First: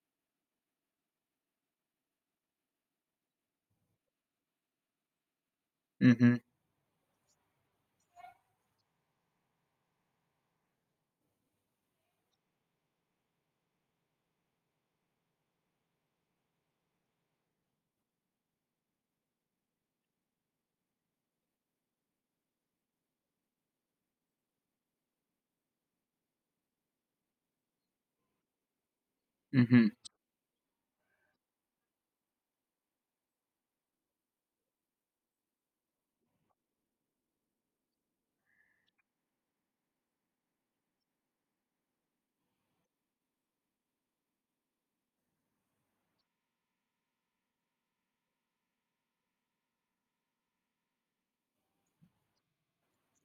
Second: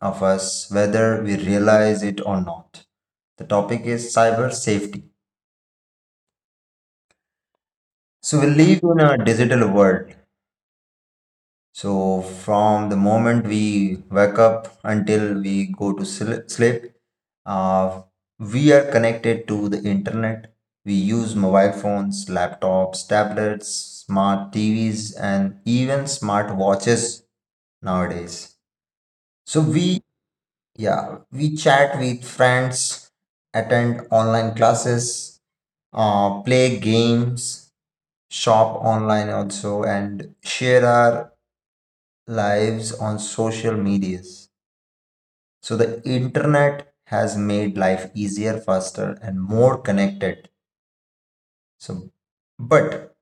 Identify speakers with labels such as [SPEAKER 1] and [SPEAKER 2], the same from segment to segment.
[SPEAKER 1] of us whether we realize it or not. The topic is cyber safety.
[SPEAKER 2] Mm-hmm.
[SPEAKER 1] So we live in a digital world. So, from the moment we wake up until we go to sleep, uh, we are connected to the internet. We use mobile phones, laptops, tablets, smart TVs, and even smart watches nowadays. So,
[SPEAKER 2] Mm-hmm.
[SPEAKER 1] we, yeah, we chat with friends, attend online classes, play games, shop online also, and share our lives on social medias. So the internet has made life easier, faster, and more connected. So, but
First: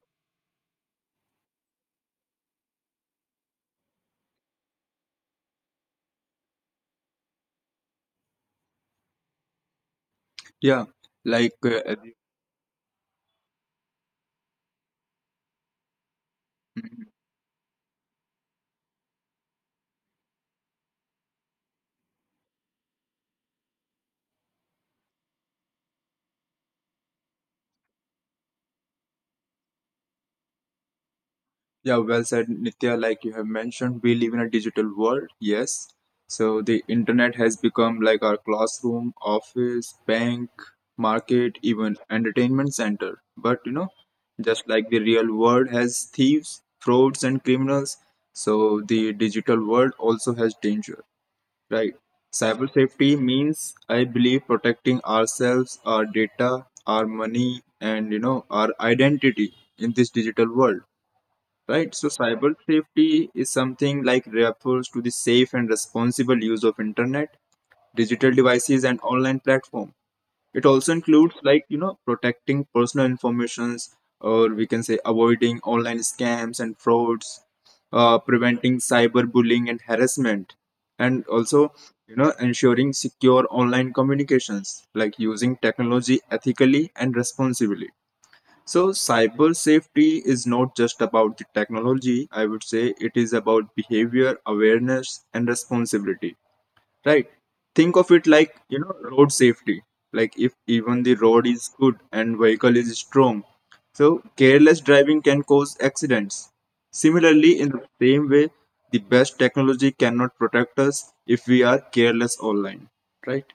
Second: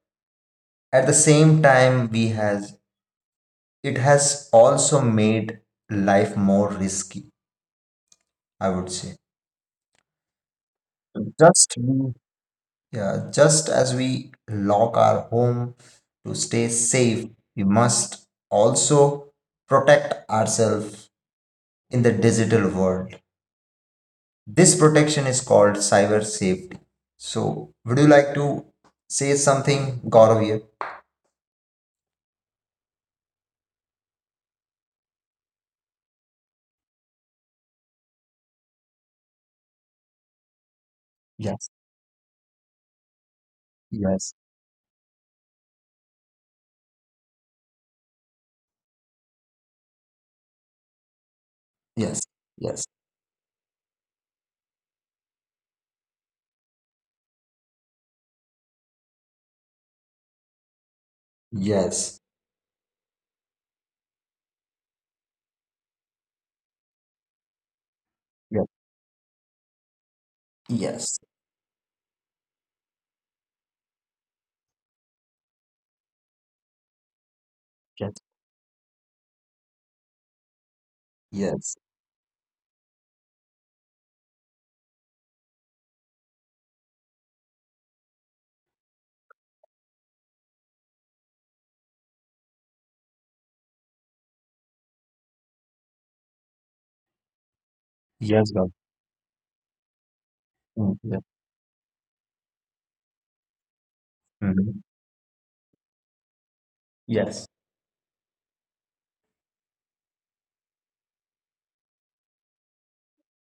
[SPEAKER 1] at the same time, we has it has also made life more risky, I would say.
[SPEAKER 2] Yeah. Like,
[SPEAKER 1] Just
[SPEAKER 2] uh, uh,
[SPEAKER 1] we- yeah, just as we lock our home to stay
[SPEAKER 2] mhm.
[SPEAKER 1] safe, we must also protect ourselves in the digital world. This protection is called cyber safety. So, would you like to say something, Gaurav here?
[SPEAKER 2] Yeah, well said, Nitya. Like you have mentioned, we live in a digital world. Yes. So the internet has become like our classroom, office, bank, market,
[SPEAKER 1] Yes,
[SPEAKER 2] even entertainment center. But,
[SPEAKER 1] yes,
[SPEAKER 2] just like the real world has thieves, frauds, and criminals, so the digital world also has danger. Right.
[SPEAKER 1] yes,
[SPEAKER 2] Cyber
[SPEAKER 1] yes.
[SPEAKER 2] safety means, I believe, protecting ourselves, our data, our money, and our identity in this digital world. Right. So,
[SPEAKER 1] Yes,
[SPEAKER 2] cyber safety is something like refers to the safe and responsible use of internet, digital devices, and online platform. It also
[SPEAKER 1] yes,
[SPEAKER 2] includes like protecting personal informations, or we can say avoiding online scams and frauds,
[SPEAKER 1] yes, yes,
[SPEAKER 2] preventing cyberbullying and harassment, and also
[SPEAKER 1] yes,
[SPEAKER 2] ensuring secure online communications, like using technology ethically and responsibly. So, cyber safety is not just about the technology, I would say it is about behavior, awareness, and responsibility, right? Think of it
[SPEAKER 1] yes,
[SPEAKER 2] like
[SPEAKER 1] God.
[SPEAKER 2] road safety. Like if
[SPEAKER 1] Mm,
[SPEAKER 2] even the
[SPEAKER 1] yes.
[SPEAKER 2] road is good and vehicle is strong, so careless
[SPEAKER 1] Mhm.
[SPEAKER 2] driving can cause accidents.
[SPEAKER 1] Yes.
[SPEAKER 2] Similarly, in the same way, the best technology cannot protect us if we are careless online, right?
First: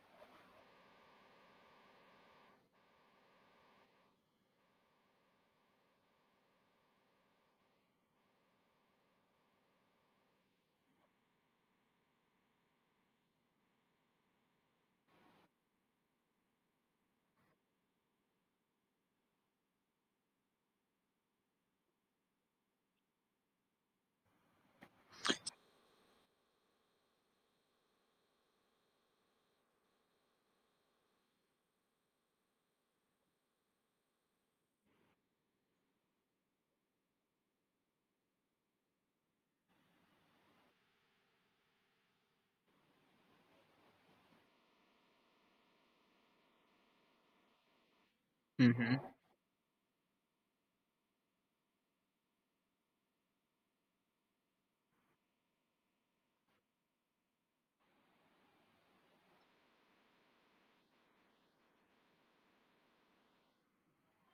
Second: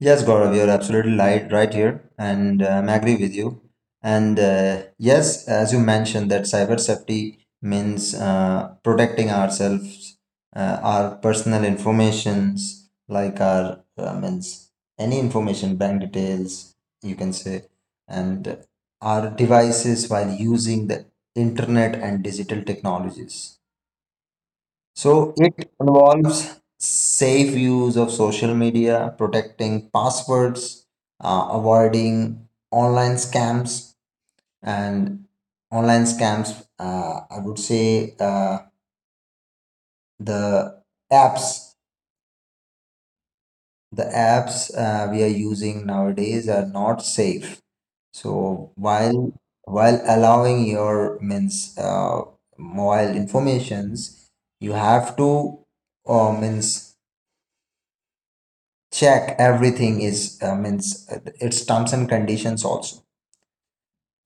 [SPEAKER 1] Yes, Gaurav, you're absolutely right, right here, and I agree with you. And yes, as you mentioned, that cyber safety means protecting ourselves, our personal informations, like our means any information, bank details, you can say, and our devices while using the internet and digital technologies. So it involves safe use of social media, protecting passwords, avoiding online scams, and online scams. I would say the apps, the apps we are using nowadays are not safe. So
[SPEAKER 2] Hmm.
[SPEAKER 1] while allowing your means mobile informations, you have to means check everything is means its terms and conditions also.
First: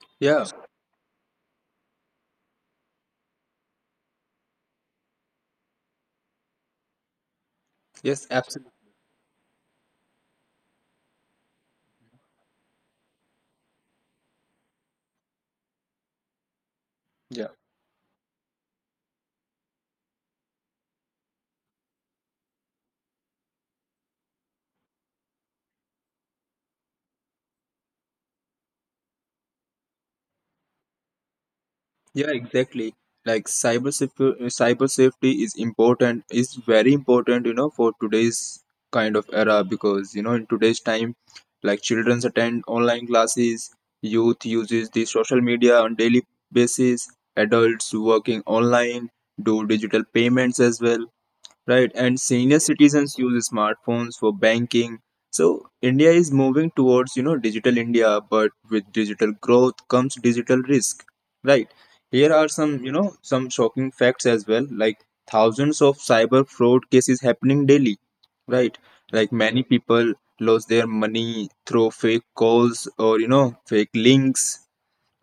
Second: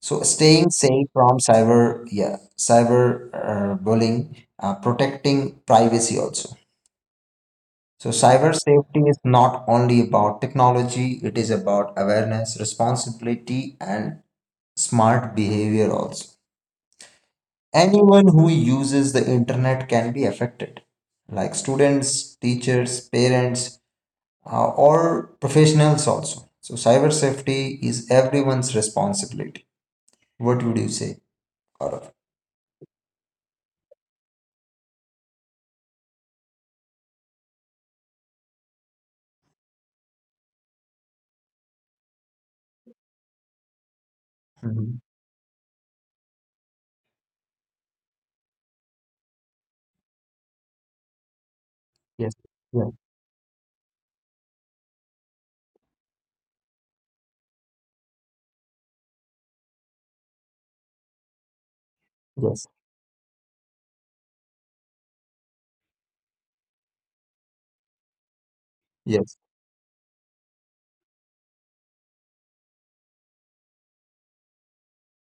[SPEAKER 1] So
[SPEAKER 2] Yeah.
[SPEAKER 1] staying safe from cyber bullying, protecting privacy also. So
[SPEAKER 2] Yes.
[SPEAKER 1] cyber
[SPEAKER 2] Absolutely.
[SPEAKER 1] safety is not only about technology, it is about awareness, responsibility, and smart behavior also. Anyone who uses the internet can be affected, like students, teachers, parents, or professionals also. So cyber safety is everyone's responsibility. What would you say, Gaurav?
[SPEAKER 2] Yeah, exactly. Like cyber safety is important, is very important, for today's kind of era, because in today's time, like children attend online classes, youth uses
[SPEAKER 1] Mhm.
[SPEAKER 2] the social media on daily basis, adults working online do digital payments as well. Right, and
[SPEAKER 1] Yes,
[SPEAKER 2] senior
[SPEAKER 1] yes,
[SPEAKER 2] citizens use smartphones for banking. So India is moving towards, digital India, but with digital growth comes digital risk. Right. Here are
[SPEAKER 1] yes,
[SPEAKER 2] some, some shocking facts as well, like thousands of cyber fraud cases happening daily. Right.
[SPEAKER 1] yes,
[SPEAKER 2] Like many people lose their money through fake calls or, fake links.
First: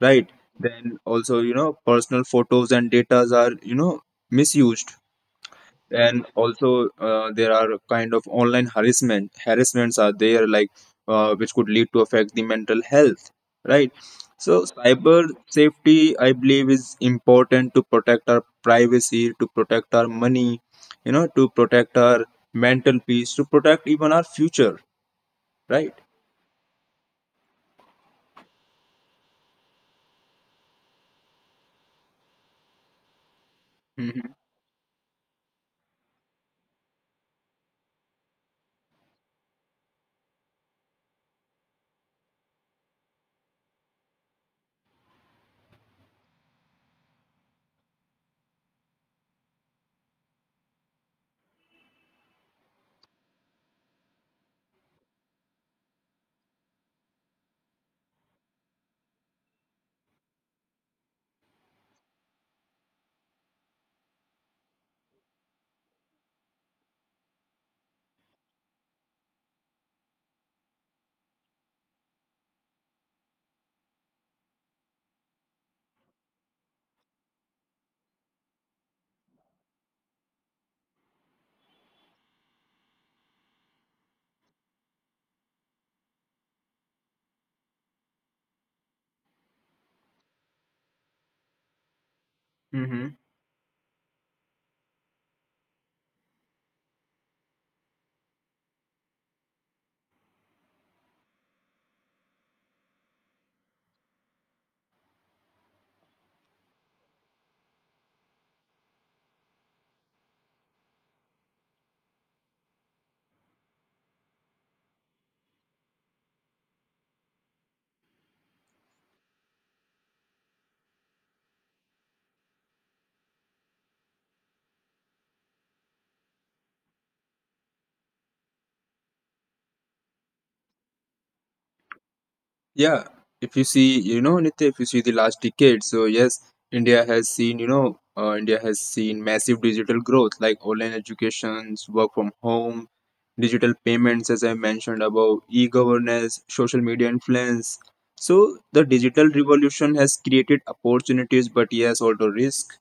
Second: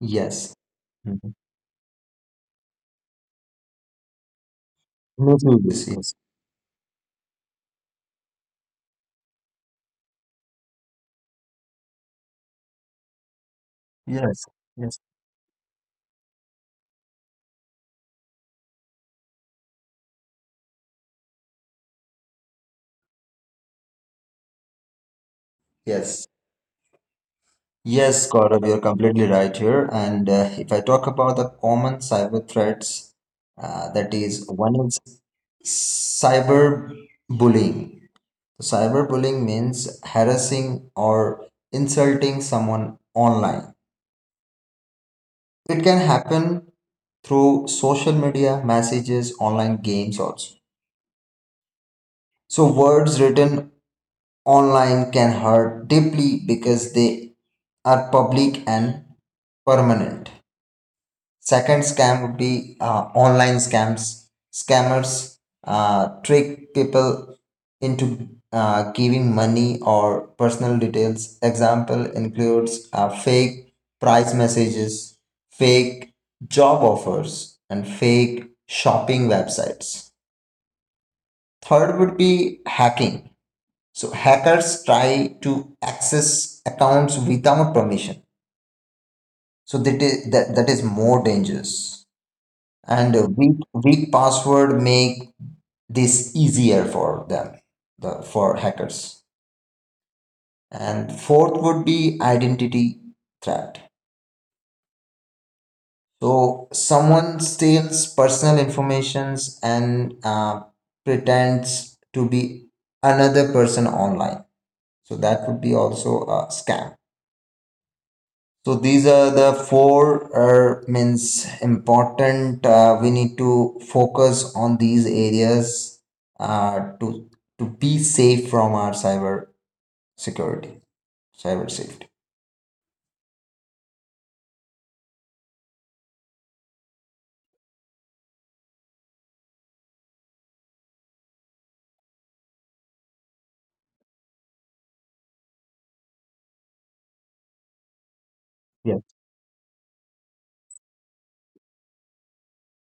[SPEAKER 2] Right.
[SPEAKER 1] yes.
[SPEAKER 2] Then
[SPEAKER 1] Mhm.
[SPEAKER 2] also, personal photos and data are, misused.
[SPEAKER 1] Me too. Yes, yes,
[SPEAKER 2] And also there are kind of online harassments are there, like which could lead to affect the mental health, right?
[SPEAKER 1] yes,
[SPEAKER 2] So
[SPEAKER 1] yes.
[SPEAKER 2] cyber safety, I believe, is important to protect our privacy, to protect our money, to protect our mental peace, to protect even our future, right?
[SPEAKER 1] Yes, yes, Gaurav, you're completely right here. And if I talk about the common cyber threats, that is, one is cyber bullying. Cyber bullying means harassing or insulting someone online. It can happen through social media, messages, online games also. So words written online can hurt deeply because they are public and permanent. Second scam would be online scams. Scammers trick people into giving money or personal details. Example includes fake price messages, fake job offers, and fake shopping websites. Third would be hacking. So hackers try to access accounts without permission. So that is, that is more dangerous. And
[SPEAKER 2] Hmm.
[SPEAKER 1] a weak password make this easier for them, for hackers. And fourth would be identity threat. So someone steals personal informations and pretends to be another person online, so that would be also a scam. So these are the four means important. We need to focus on these areas uh, to to be safe from our cyber security, cyber safety.
[SPEAKER 2] Yeah, if you see, Nitya, if you see the last decade, so yes, India has seen, India has seen massive digital growth like online educations, work from home, digital payments, as I mentioned above, e-governance, social media influence. So the
[SPEAKER 1] Yes,
[SPEAKER 2] digital revolution has created opportunities, but yes, also risk.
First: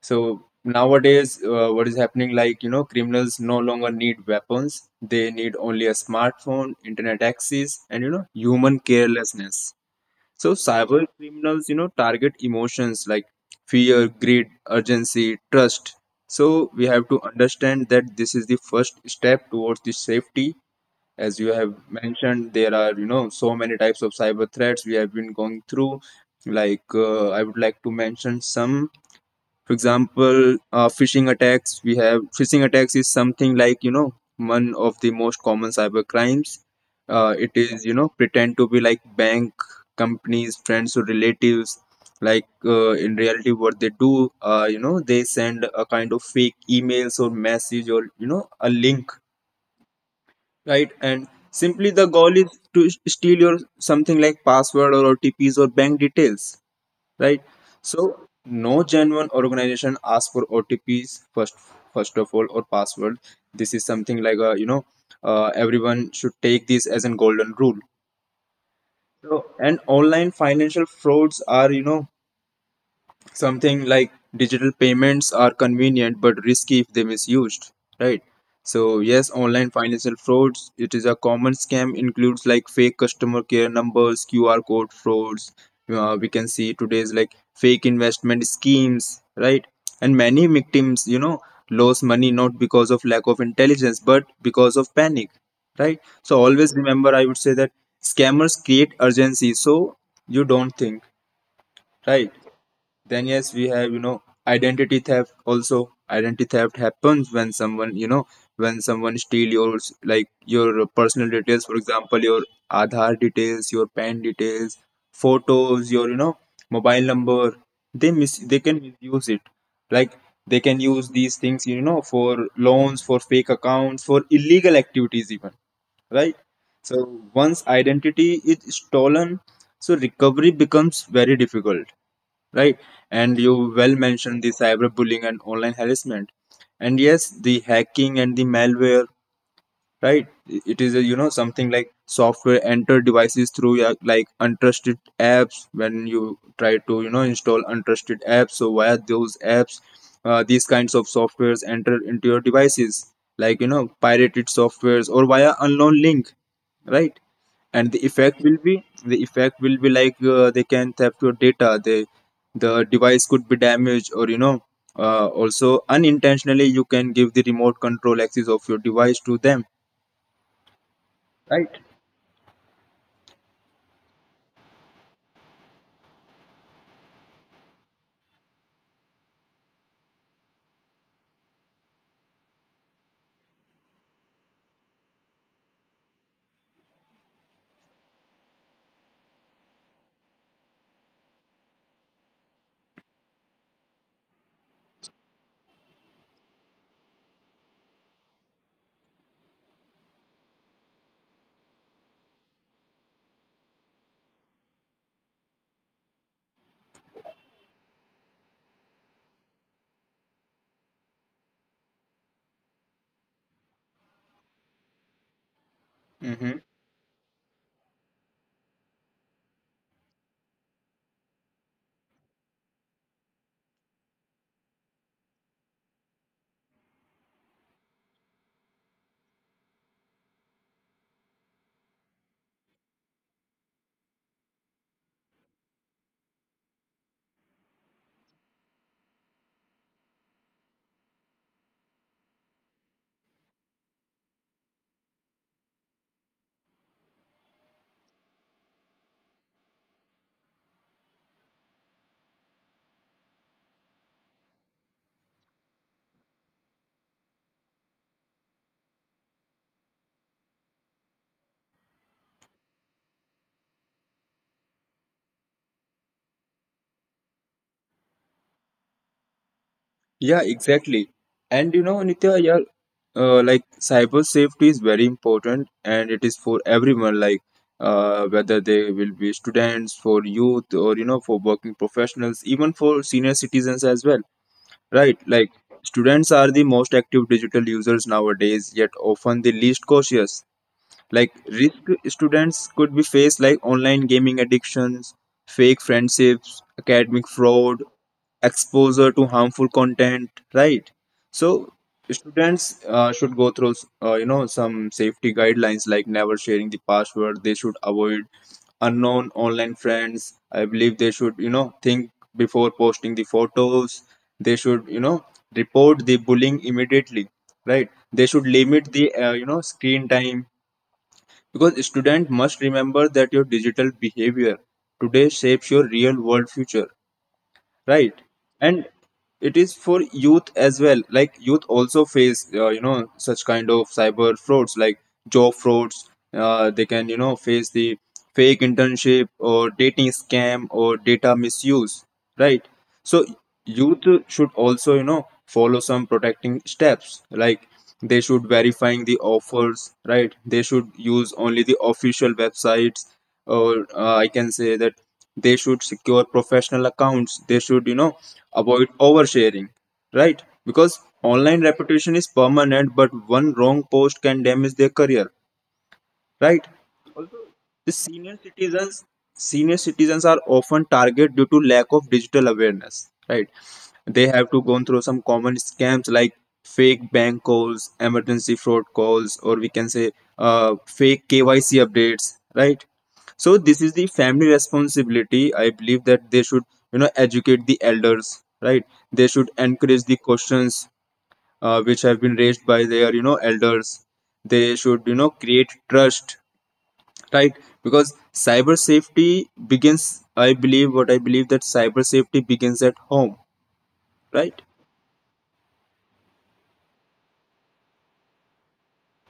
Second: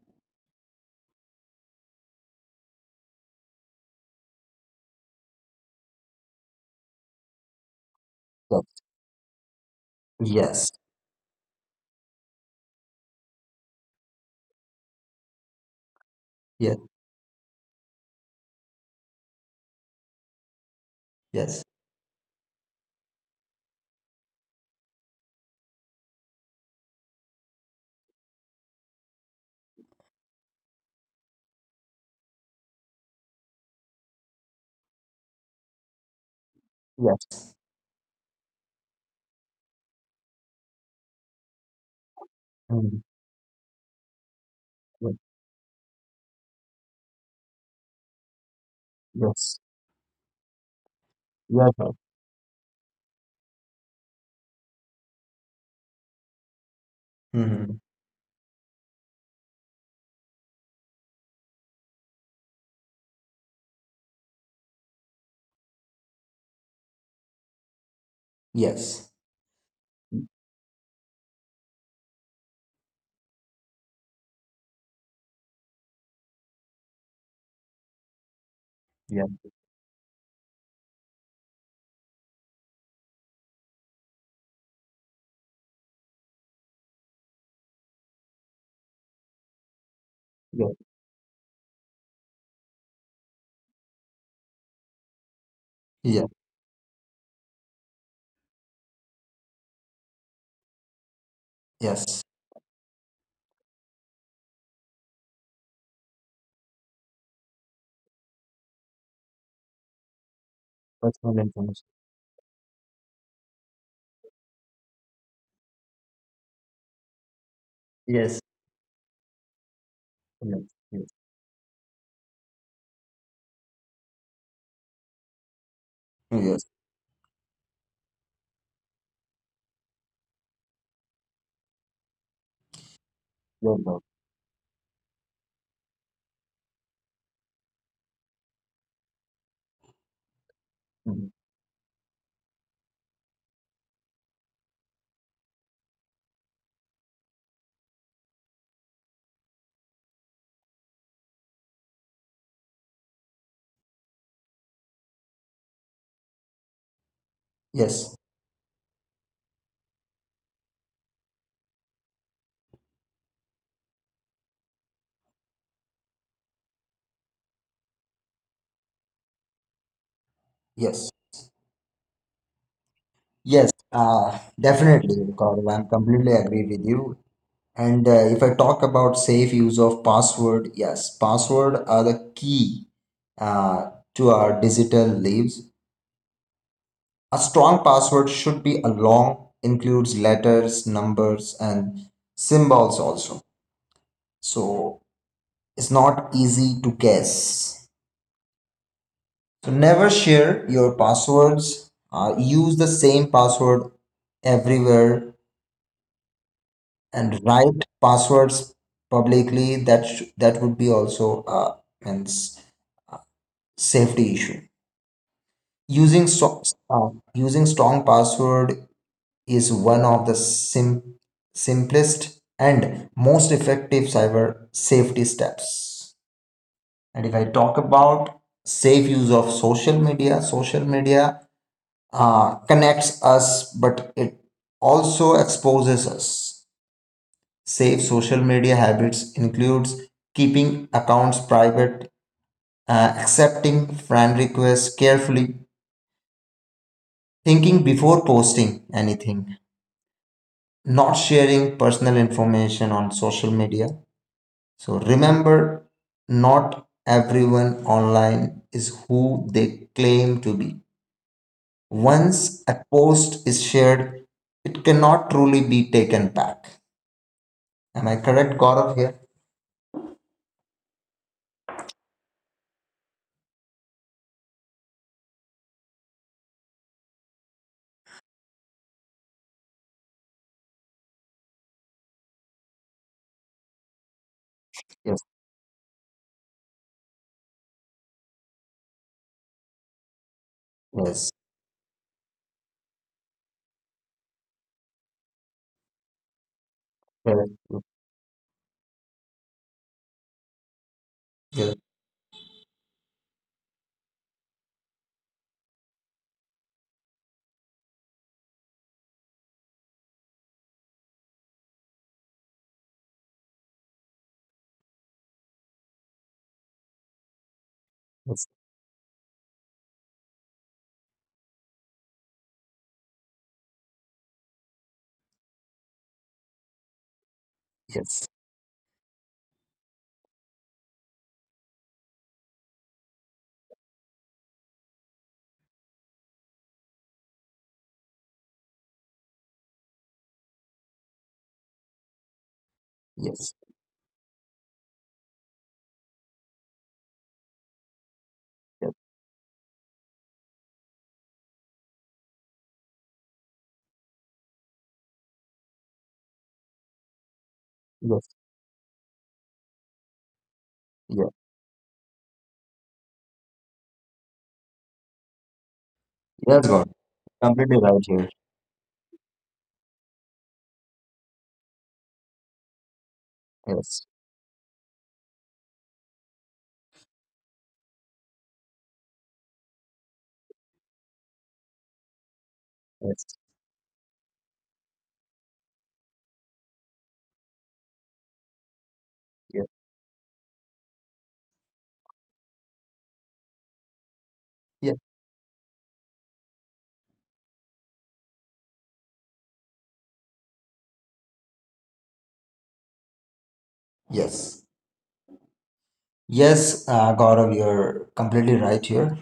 [SPEAKER 2] So nowadays, what is happening? Like criminals no longer need weapons; they need only a smartphone, internet access, and human carelessness.
[SPEAKER 1] yes.
[SPEAKER 2] So
[SPEAKER 1] Yes,
[SPEAKER 2] cyber criminals, target emotions like fear, greed, urgency, trust. So
[SPEAKER 1] yes,
[SPEAKER 2] we have to understand that this is the first step towards the safety. As you
[SPEAKER 1] yes,
[SPEAKER 2] have mentioned, there are so many types of cyber threats we have been going through. Like I would like to mention some. For example, phishing attacks is something like one of the most common cyber crimes.
[SPEAKER 1] yes,
[SPEAKER 2] It is, pretend to be like bank, companies, friends, or relatives. Like
[SPEAKER 1] mm,
[SPEAKER 2] in reality, what they do,
[SPEAKER 1] yes,
[SPEAKER 2] they send a kind of fake emails or message or a link,
[SPEAKER 1] yes,
[SPEAKER 2] right? And
[SPEAKER 1] yes,
[SPEAKER 2] simply
[SPEAKER 1] sir.
[SPEAKER 2] the goal is to steal your something like password or OTPs or bank details, right?
[SPEAKER 1] Hmm.
[SPEAKER 2] So no genuine organization asks for OTPs first, first of all, or password. This is something like a, everyone should take this as a golden rule.
[SPEAKER 1] Yes,
[SPEAKER 2] So, and online financial frauds are, something like digital payments are convenient but risky if they misused, right? So yes,
[SPEAKER 1] yes,
[SPEAKER 2] online financial frauds, it is a common scam includes like fake customer care numbers, QR code frauds, we can see today's like fake investment schemes, right? And many
[SPEAKER 1] yes.
[SPEAKER 2] victims, lose money not because of lack of intelligence but because of panic, right?
[SPEAKER 1] Yes,
[SPEAKER 2] So always remember, I would say that scammers create urgency so you don't think,
[SPEAKER 1] yes.
[SPEAKER 2] right? Then yes, we have, identity theft also. Identity theft happens when someone, when someone steal your like your personal
[SPEAKER 1] Personal
[SPEAKER 2] details, for
[SPEAKER 1] information.
[SPEAKER 2] example, your Aadhaar details, your PAN details, photos, your, mobile number.
[SPEAKER 1] Yes,
[SPEAKER 2] They can misuse it. Like they
[SPEAKER 1] yes,
[SPEAKER 2] can use
[SPEAKER 1] yes,
[SPEAKER 2] these things, for loans, for fake accounts, for illegal activities even, right?
[SPEAKER 1] yes, yes,
[SPEAKER 2] So once identity is stolen, so recovery becomes very difficult, right? And you well
[SPEAKER 1] sir.
[SPEAKER 2] mentioned the cyberbullying and online harassment, and yes, the hacking and the malware, right? It is a,
[SPEAKER 1] Mhm.
[SPEAKER 2] something like software enter devices through your, like untrusted apps. When you try to install untrusted apps, so via those apps, these kinds of softwares enter into your devices, like pirated softwares or via unknown link, right? And
[SPEAKER 1] Yes,
[SPEAKER 2] the effect will be like they can theft your data. The device could be damaged, or also unintentionally you can give the remote control access of your device to them,
[SPEAKER 1] yes.
[SPEAKER 2] right?
[SPEAKER 1] Yes, definitely, Gaurav. I'm completely agree with you. And if I talk about safe use of password, yes, password are the key uh, to our digital lives. A strong password should be a long, includes letters, numbers, and symbols also. So it's not easy to guess. So never share your passwords. Use the same password everywhere and write passwords publicly, that would be also a means safety issue. using
[SPEAKER 2] Mm-hmm.
[SPEAKER 1] so- uh, Using strong password is one of the simplest and most effective cyber safety steps. And if I talk about safe use of social media, social media uh, connects us but it also exposes us. Safe social media habits includes keeping accounts private, accepting friend requests carefully, thinking before posting anything, not sharing personal information on social media. So remember, not everyone online is who they claim to be. Once a post is shared, it cannot truly be taken back. Am I correct, Gaurav, here?
[SPEAKER 2] Yeah, exactly. And Nitya, yeah, like cyber safety is very important, and it is for everyone. Like whether they will be students, for youth, or for working professionals, even for senior citizens as well. Right,
[SPEAKER 1] Yes,
[SPEAKER 2] like students are the most active digital users nowadays, yet often the least cautious. Like
[SPEAKER 1] yes,
[SPEAKER 2] risk, students could be faced like online gaming addictions, fake friendships, academic
[SPEAKER 1] yes,
[SPEAKER 2] fraud, exposure to harmful content, right? So
[SPEAKER 1] yes,
[SPEAKER 2] students should go through some safety guidelines like never sharing the password. They should avoid unknown online friends. I believe they should think before posting the photos. They should report the bullying immediately, right? They should
[SPEAKER 1] yes.
[SPEAKER 2] limit the screen time, because students must remember that your digital behavior today shapes your real world future, right?
[SPEAKER 1] Yes.
[SPEAKER 2] And it is for youth as well. Like youth also face such kind of cyber frauds like job frauds. They can face the fake internship or dating scam or data misuse, right? So
[SPEAKER 1] Yes,
[SPEAKER 2] youth should also follow some protecting steps like they should
[SPEAKER 1] yes,
[SPEAKER 2] verifying the offers, right? They should use only the official websites, or I can say that they should secure professional accounts. They should
[SPEAKER 1] yes.
[SPEAKER 2] avoid oversharing, right? Because
[SPEAKER 1] Yes,
[SPEAKER 2] online reputation is permanent, but one wrong post can damage their career, right?
[SPEAKER 1] yes, God,
[SPEAKER 2] Also,
[SPEAKER 1] completely
[SPEAKER 2] The
[SPEAKER 1] right here.
[SPEAKER 2] senior citizens are often targeted due to lack of digital awareness, right?
[SPEAKER 1] Yes,
[SPEAKER 2] They have to go through some common scams like fake bank calls, emergency fraud calls, or we can say fake KYC updates, right?
[SPEAKER 1] yes.
[SPEAKER 2] So this is the family responsibility. I believe that they should, educate the elders, right? They should
[SPEAKER 1] Yes.
[SPEAKER 2] encourage the questions which have been raised by their, elders. They should,
[SPEAKER 1] Yes.
[SPEAKER 2] create trust, right? Because cyber safety begins I believe what I believe that cyber safety begins at home, right?
[SPEAKER 1] Yes, yes, Gaurav, you're completely right here.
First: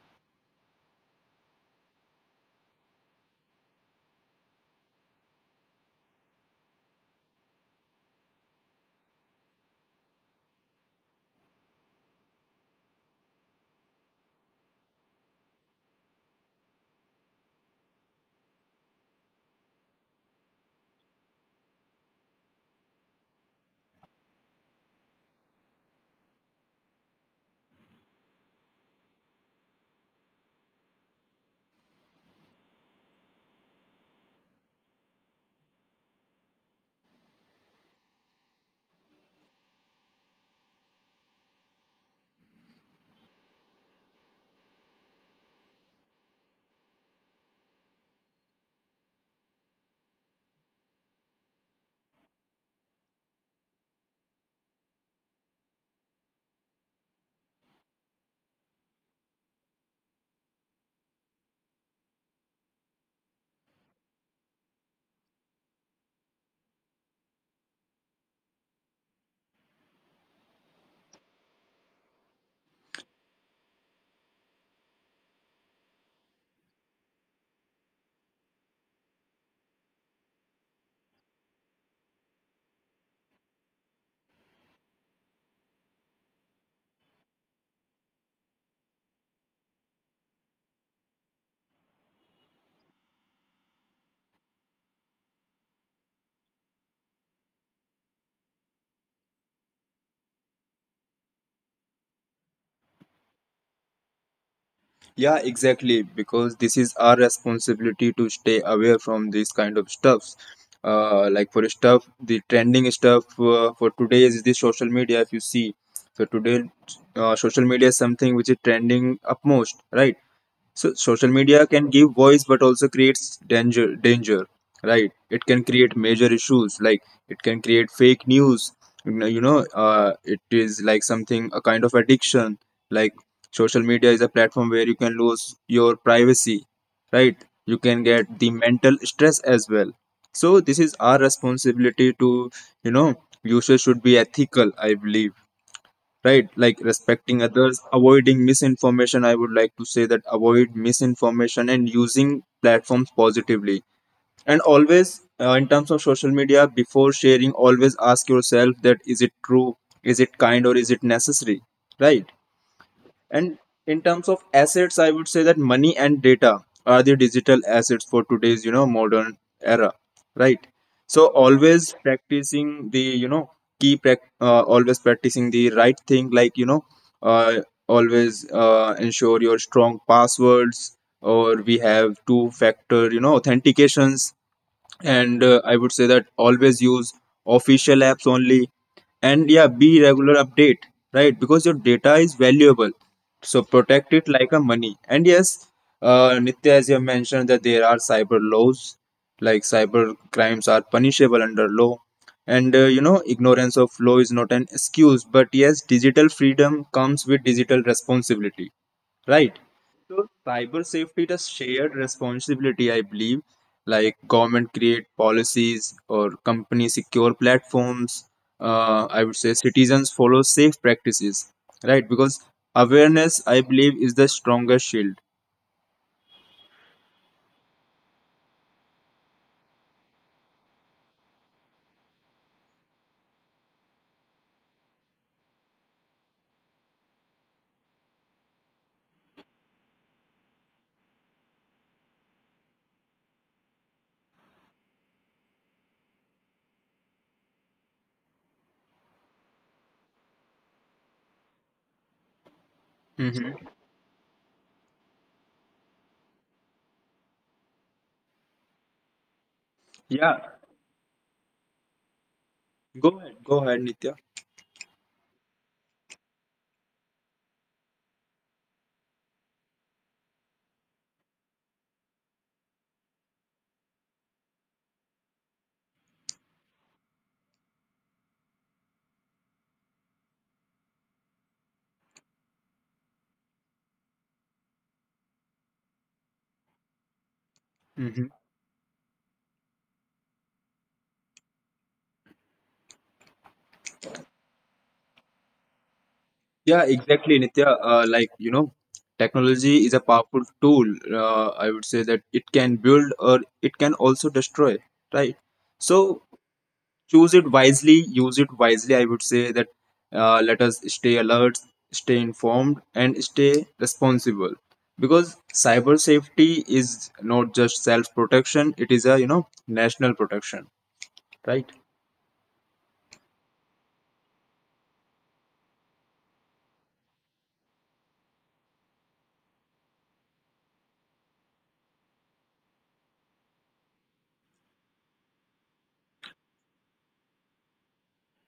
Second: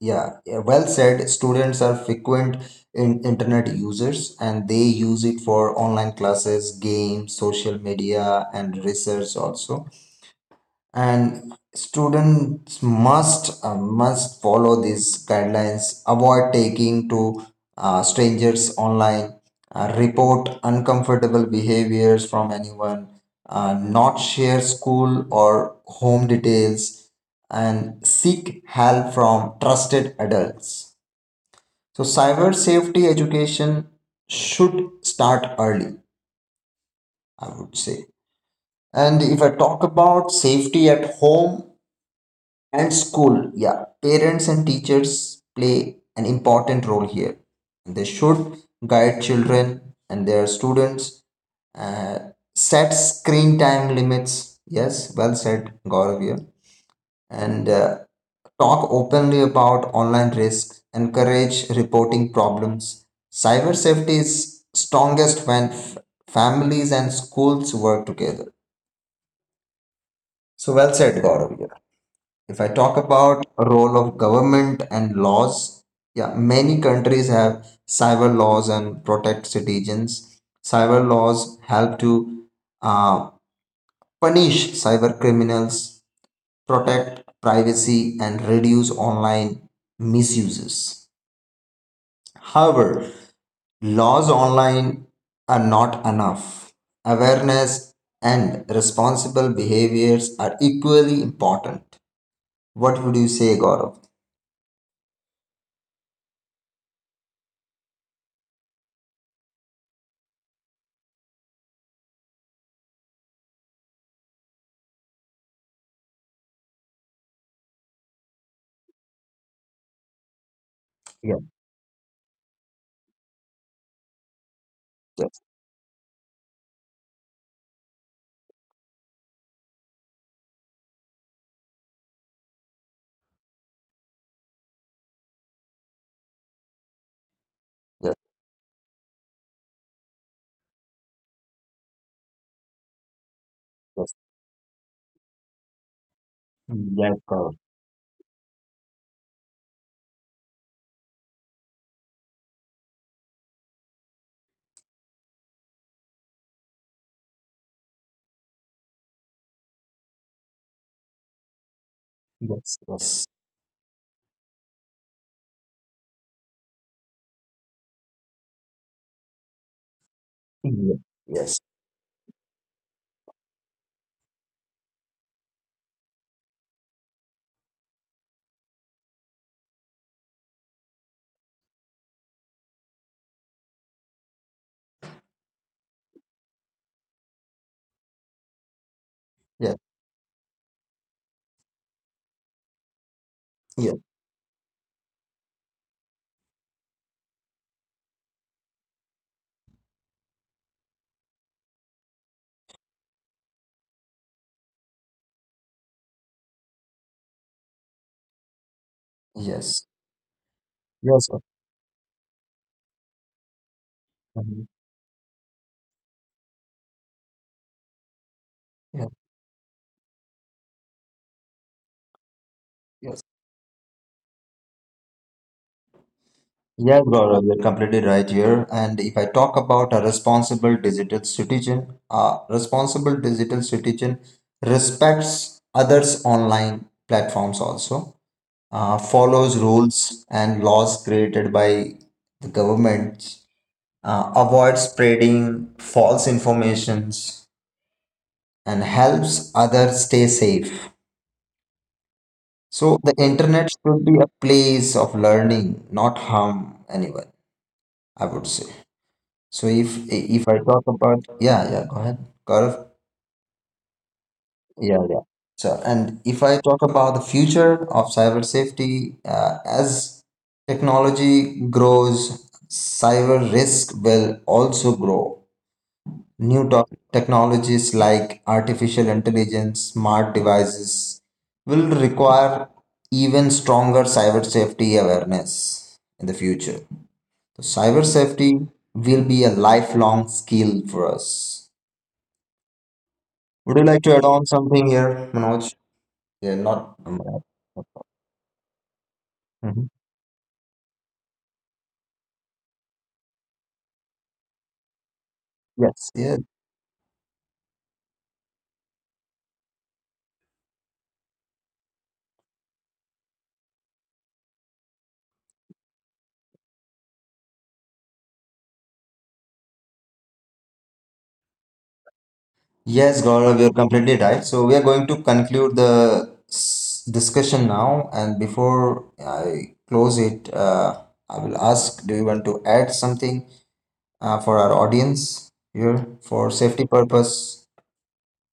[SPEAKER 1] Yeah, yeah, well said. Students are frequent in internet users and they use it for online classes, games, social media, and research also. And students must must follow these guidelines: avoid taking to strangers online, report uncomfortable behaviors from anyone, not share school or home details, and seek help from trusted adults. So cyber safety education should start early, I would say. And if I talk about safety at home and school, yeah, parents and teachers play an important role here. They should guide children and their students, uh, set screen time limits. Yes, well said, Gaurav here. And talk openly about online risks, encourage reporting problems. Cyber safety is strongest when families and schools work together. So well said, Gaurav here. If I talk about role of government and laws, yeah, many countries have cyber laws and protect citizens. Cyber laws help to uh, punish cyber criminals, protect privacy, and reduce online misuses. However, laws online are not enough. Awareness and responsible behaviors are equally important. What would you say, Gaurav?
[SPEAKER 2] Yeah, exactly. Because this is our responsibility to stay aware from these kind of stuffs. Like for stuff, the trending stuff for today is the social media, if you see. So today, social media is something which is trending upmost, right? So social
[SPEAKER 1] Yeah.
[SPEAKER 2] media can give voice but also creates danger, right?
[SPEAKER 1] Yes.
[SPEAKER 2] It can create major issues like it can create fake news. It is like something, a kind of addiction. Like social media is a platform where you can lose your privacy, right? You can get the mental stress as well. So this is our responsibility to, you know, users should be
[SPEAKER 1] Yes.
[SPEAKER 2] ethical, I believe, right? Like
[SPEAKER 1] Yes,
[SPEAKER 2] respecting
[SPEAKER 1] God.
[SPEAKER 2] others, avoiding misinformation. I would like to say that avoid misinformation and using platforms positively. And always in terms of social media, before sharing, always ask yourself, that is it true? Is it kind? Or is it necessary? Right.
[SPEAKER 1] Yes, yes.
[SPEAKER 2] And in terms of assets, I would say that money and data are the digital assets for today's, modern era, right?
[SPEAKER 1] Yes,
[SPEAKER 2] So
[SPEAKER 1] yes,
[SPEAKER 2] always practicing the, key prac always practicing the right thing, like, uh, always ensure your strong passwords, or we have two factor, authentications. And I would say that always use official apps only. And yeah,
[SPEAKER 1] yes,
[SPEAKER 2] be regular update, right? Because your data is valuable, so
[SPEAKER 1] yes,
[SPEAKER 2] protect it like a money. And yes, Nitya, as you have mentioned that there are cyber laws, like cyber crimes are punishable under law. And ignorance of law is not an excuse, but yes, digital freedom comes with digital responsibility, right?
[SPEAKER 1] yes.
[SPEAKER 2] So cyber safety is a
[SPEAKER 1] Yes, God.
[SPEAKER 2] shared responsibility, I believe. Like government
[SPEAKER 1] Mhm.
[SPEAKER 2] create policies or company secure platforms. I
[SPEAKER 1] Yeah.
[SPEAKER 2] would say citizens follow safe practices, right? Because
[SPEAKER 1] Yes.
[SPEAKER 2] awareness, I believe, is the strongest shield.
[SPEAKER 1] Yes, God, you're completely right here. And if I talk about a responsible digital citizen, a responsible digital citizen respects others' online platforms also, follows rules and laws created by the government, avoids spreading false informations, and helps others stay safe. So the
[SPEAKER 2] Hmm.
[SPEAKER 1] internet should be a place of learning, not harm anyone, I would say. So if
[SPEAKER 2] Yeah,
[SPEAKER 1] if I talk about, yeah, yeah, go ahead, Gaurav.
[SPEAKER 2] go ahead, Nitya.
[SPEAKER 1] Yeah, yeah. So and if I talk about the future of cyber safety, as technology grows, cyber risk will also grow. New to- technologies like artificial intelligence, smart devices will require even stronger cyber safety awareness in the future. So cyber
[SPEAKER 2] Hmm.
[SPEAKER 1] safety will be a lifelong skill for us. Would you like to add on something here, Manoj? Yeah,
[SPEAKER 2] Yeah,
[SPEAKER 1] not.
[SPEAKER 2] exactly,
[SPEAKER 1] Mhm.
[SPEAKER 2] Nitya. Like technology is a powerful tool. I would say that it can build, or it can also destroy, right?
[SPEAKER 1] Yes.
[SPEAKER 2] So
[SPEAKER 1] Yes.
[SPEAKER 2] choose it wisely, use it wisely, I would say that. Let us stay alert, stay informed, and stay responsible. Because cyber safety is not just self protection, it is a, national protection, right?
[SPEAKER 1] Yes, Gaurav, you're completely right. So we are going to conclude the discussion now. And before I close it, I will ask, do you want to add something for our audience here for safety purpose?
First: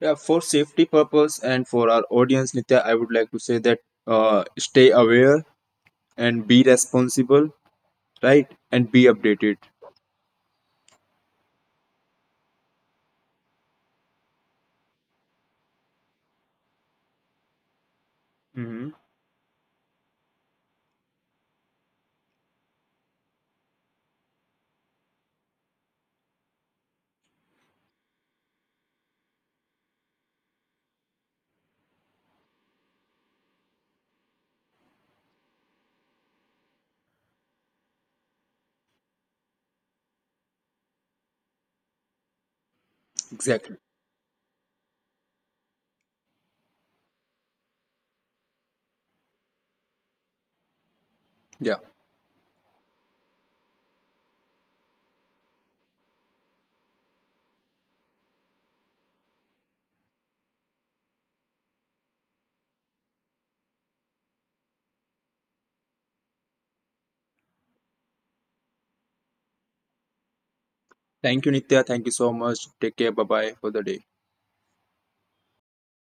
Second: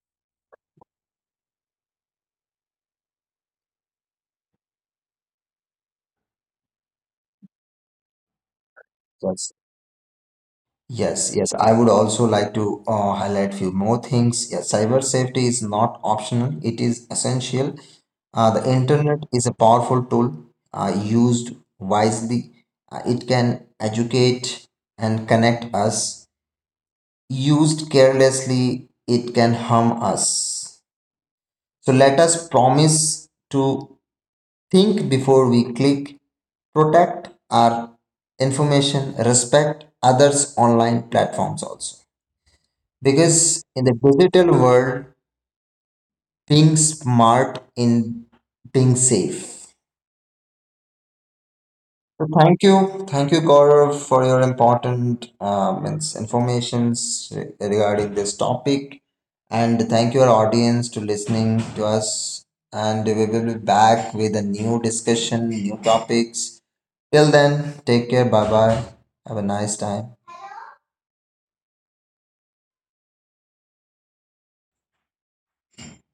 [SPEAKER 2] Yeah, for safety purpose and for our audience, Nitya, I would like to say that stay aware and be responsible, right? And be
[SPEAKER 1] Yes.
[SPEAKER 2] updated.
[SPEAKER 1] Yes, yes. I would also like to highlight few more things. Yes, cyber safety is not optional; it is essential. The
[SPEAKER 2] Hmm.
[SPEAKER 1] internet is a powerful tool. Used wisely, it can educate and connect us. Used carelessly, it can harm us. So let us promise to think before we click, protect our information, respect others' online platforms also. Because
[SPEAKER 2] Exactly.
[SPEAKER 1] in the digital world, being smart in being safe.
[SPEAKER 2] Yeah.
[SPEAKER 1] So thank you, Gaurav, for your important informations regarding this topic, and thank your audience to listening to us. And we will be back with a new discussion, new topics. Till then, take care. Bye bye. Have a nice time.
[SPEAKER 2] Thank you, Nitya. Thank you so much. Take care. Bye bye for the day.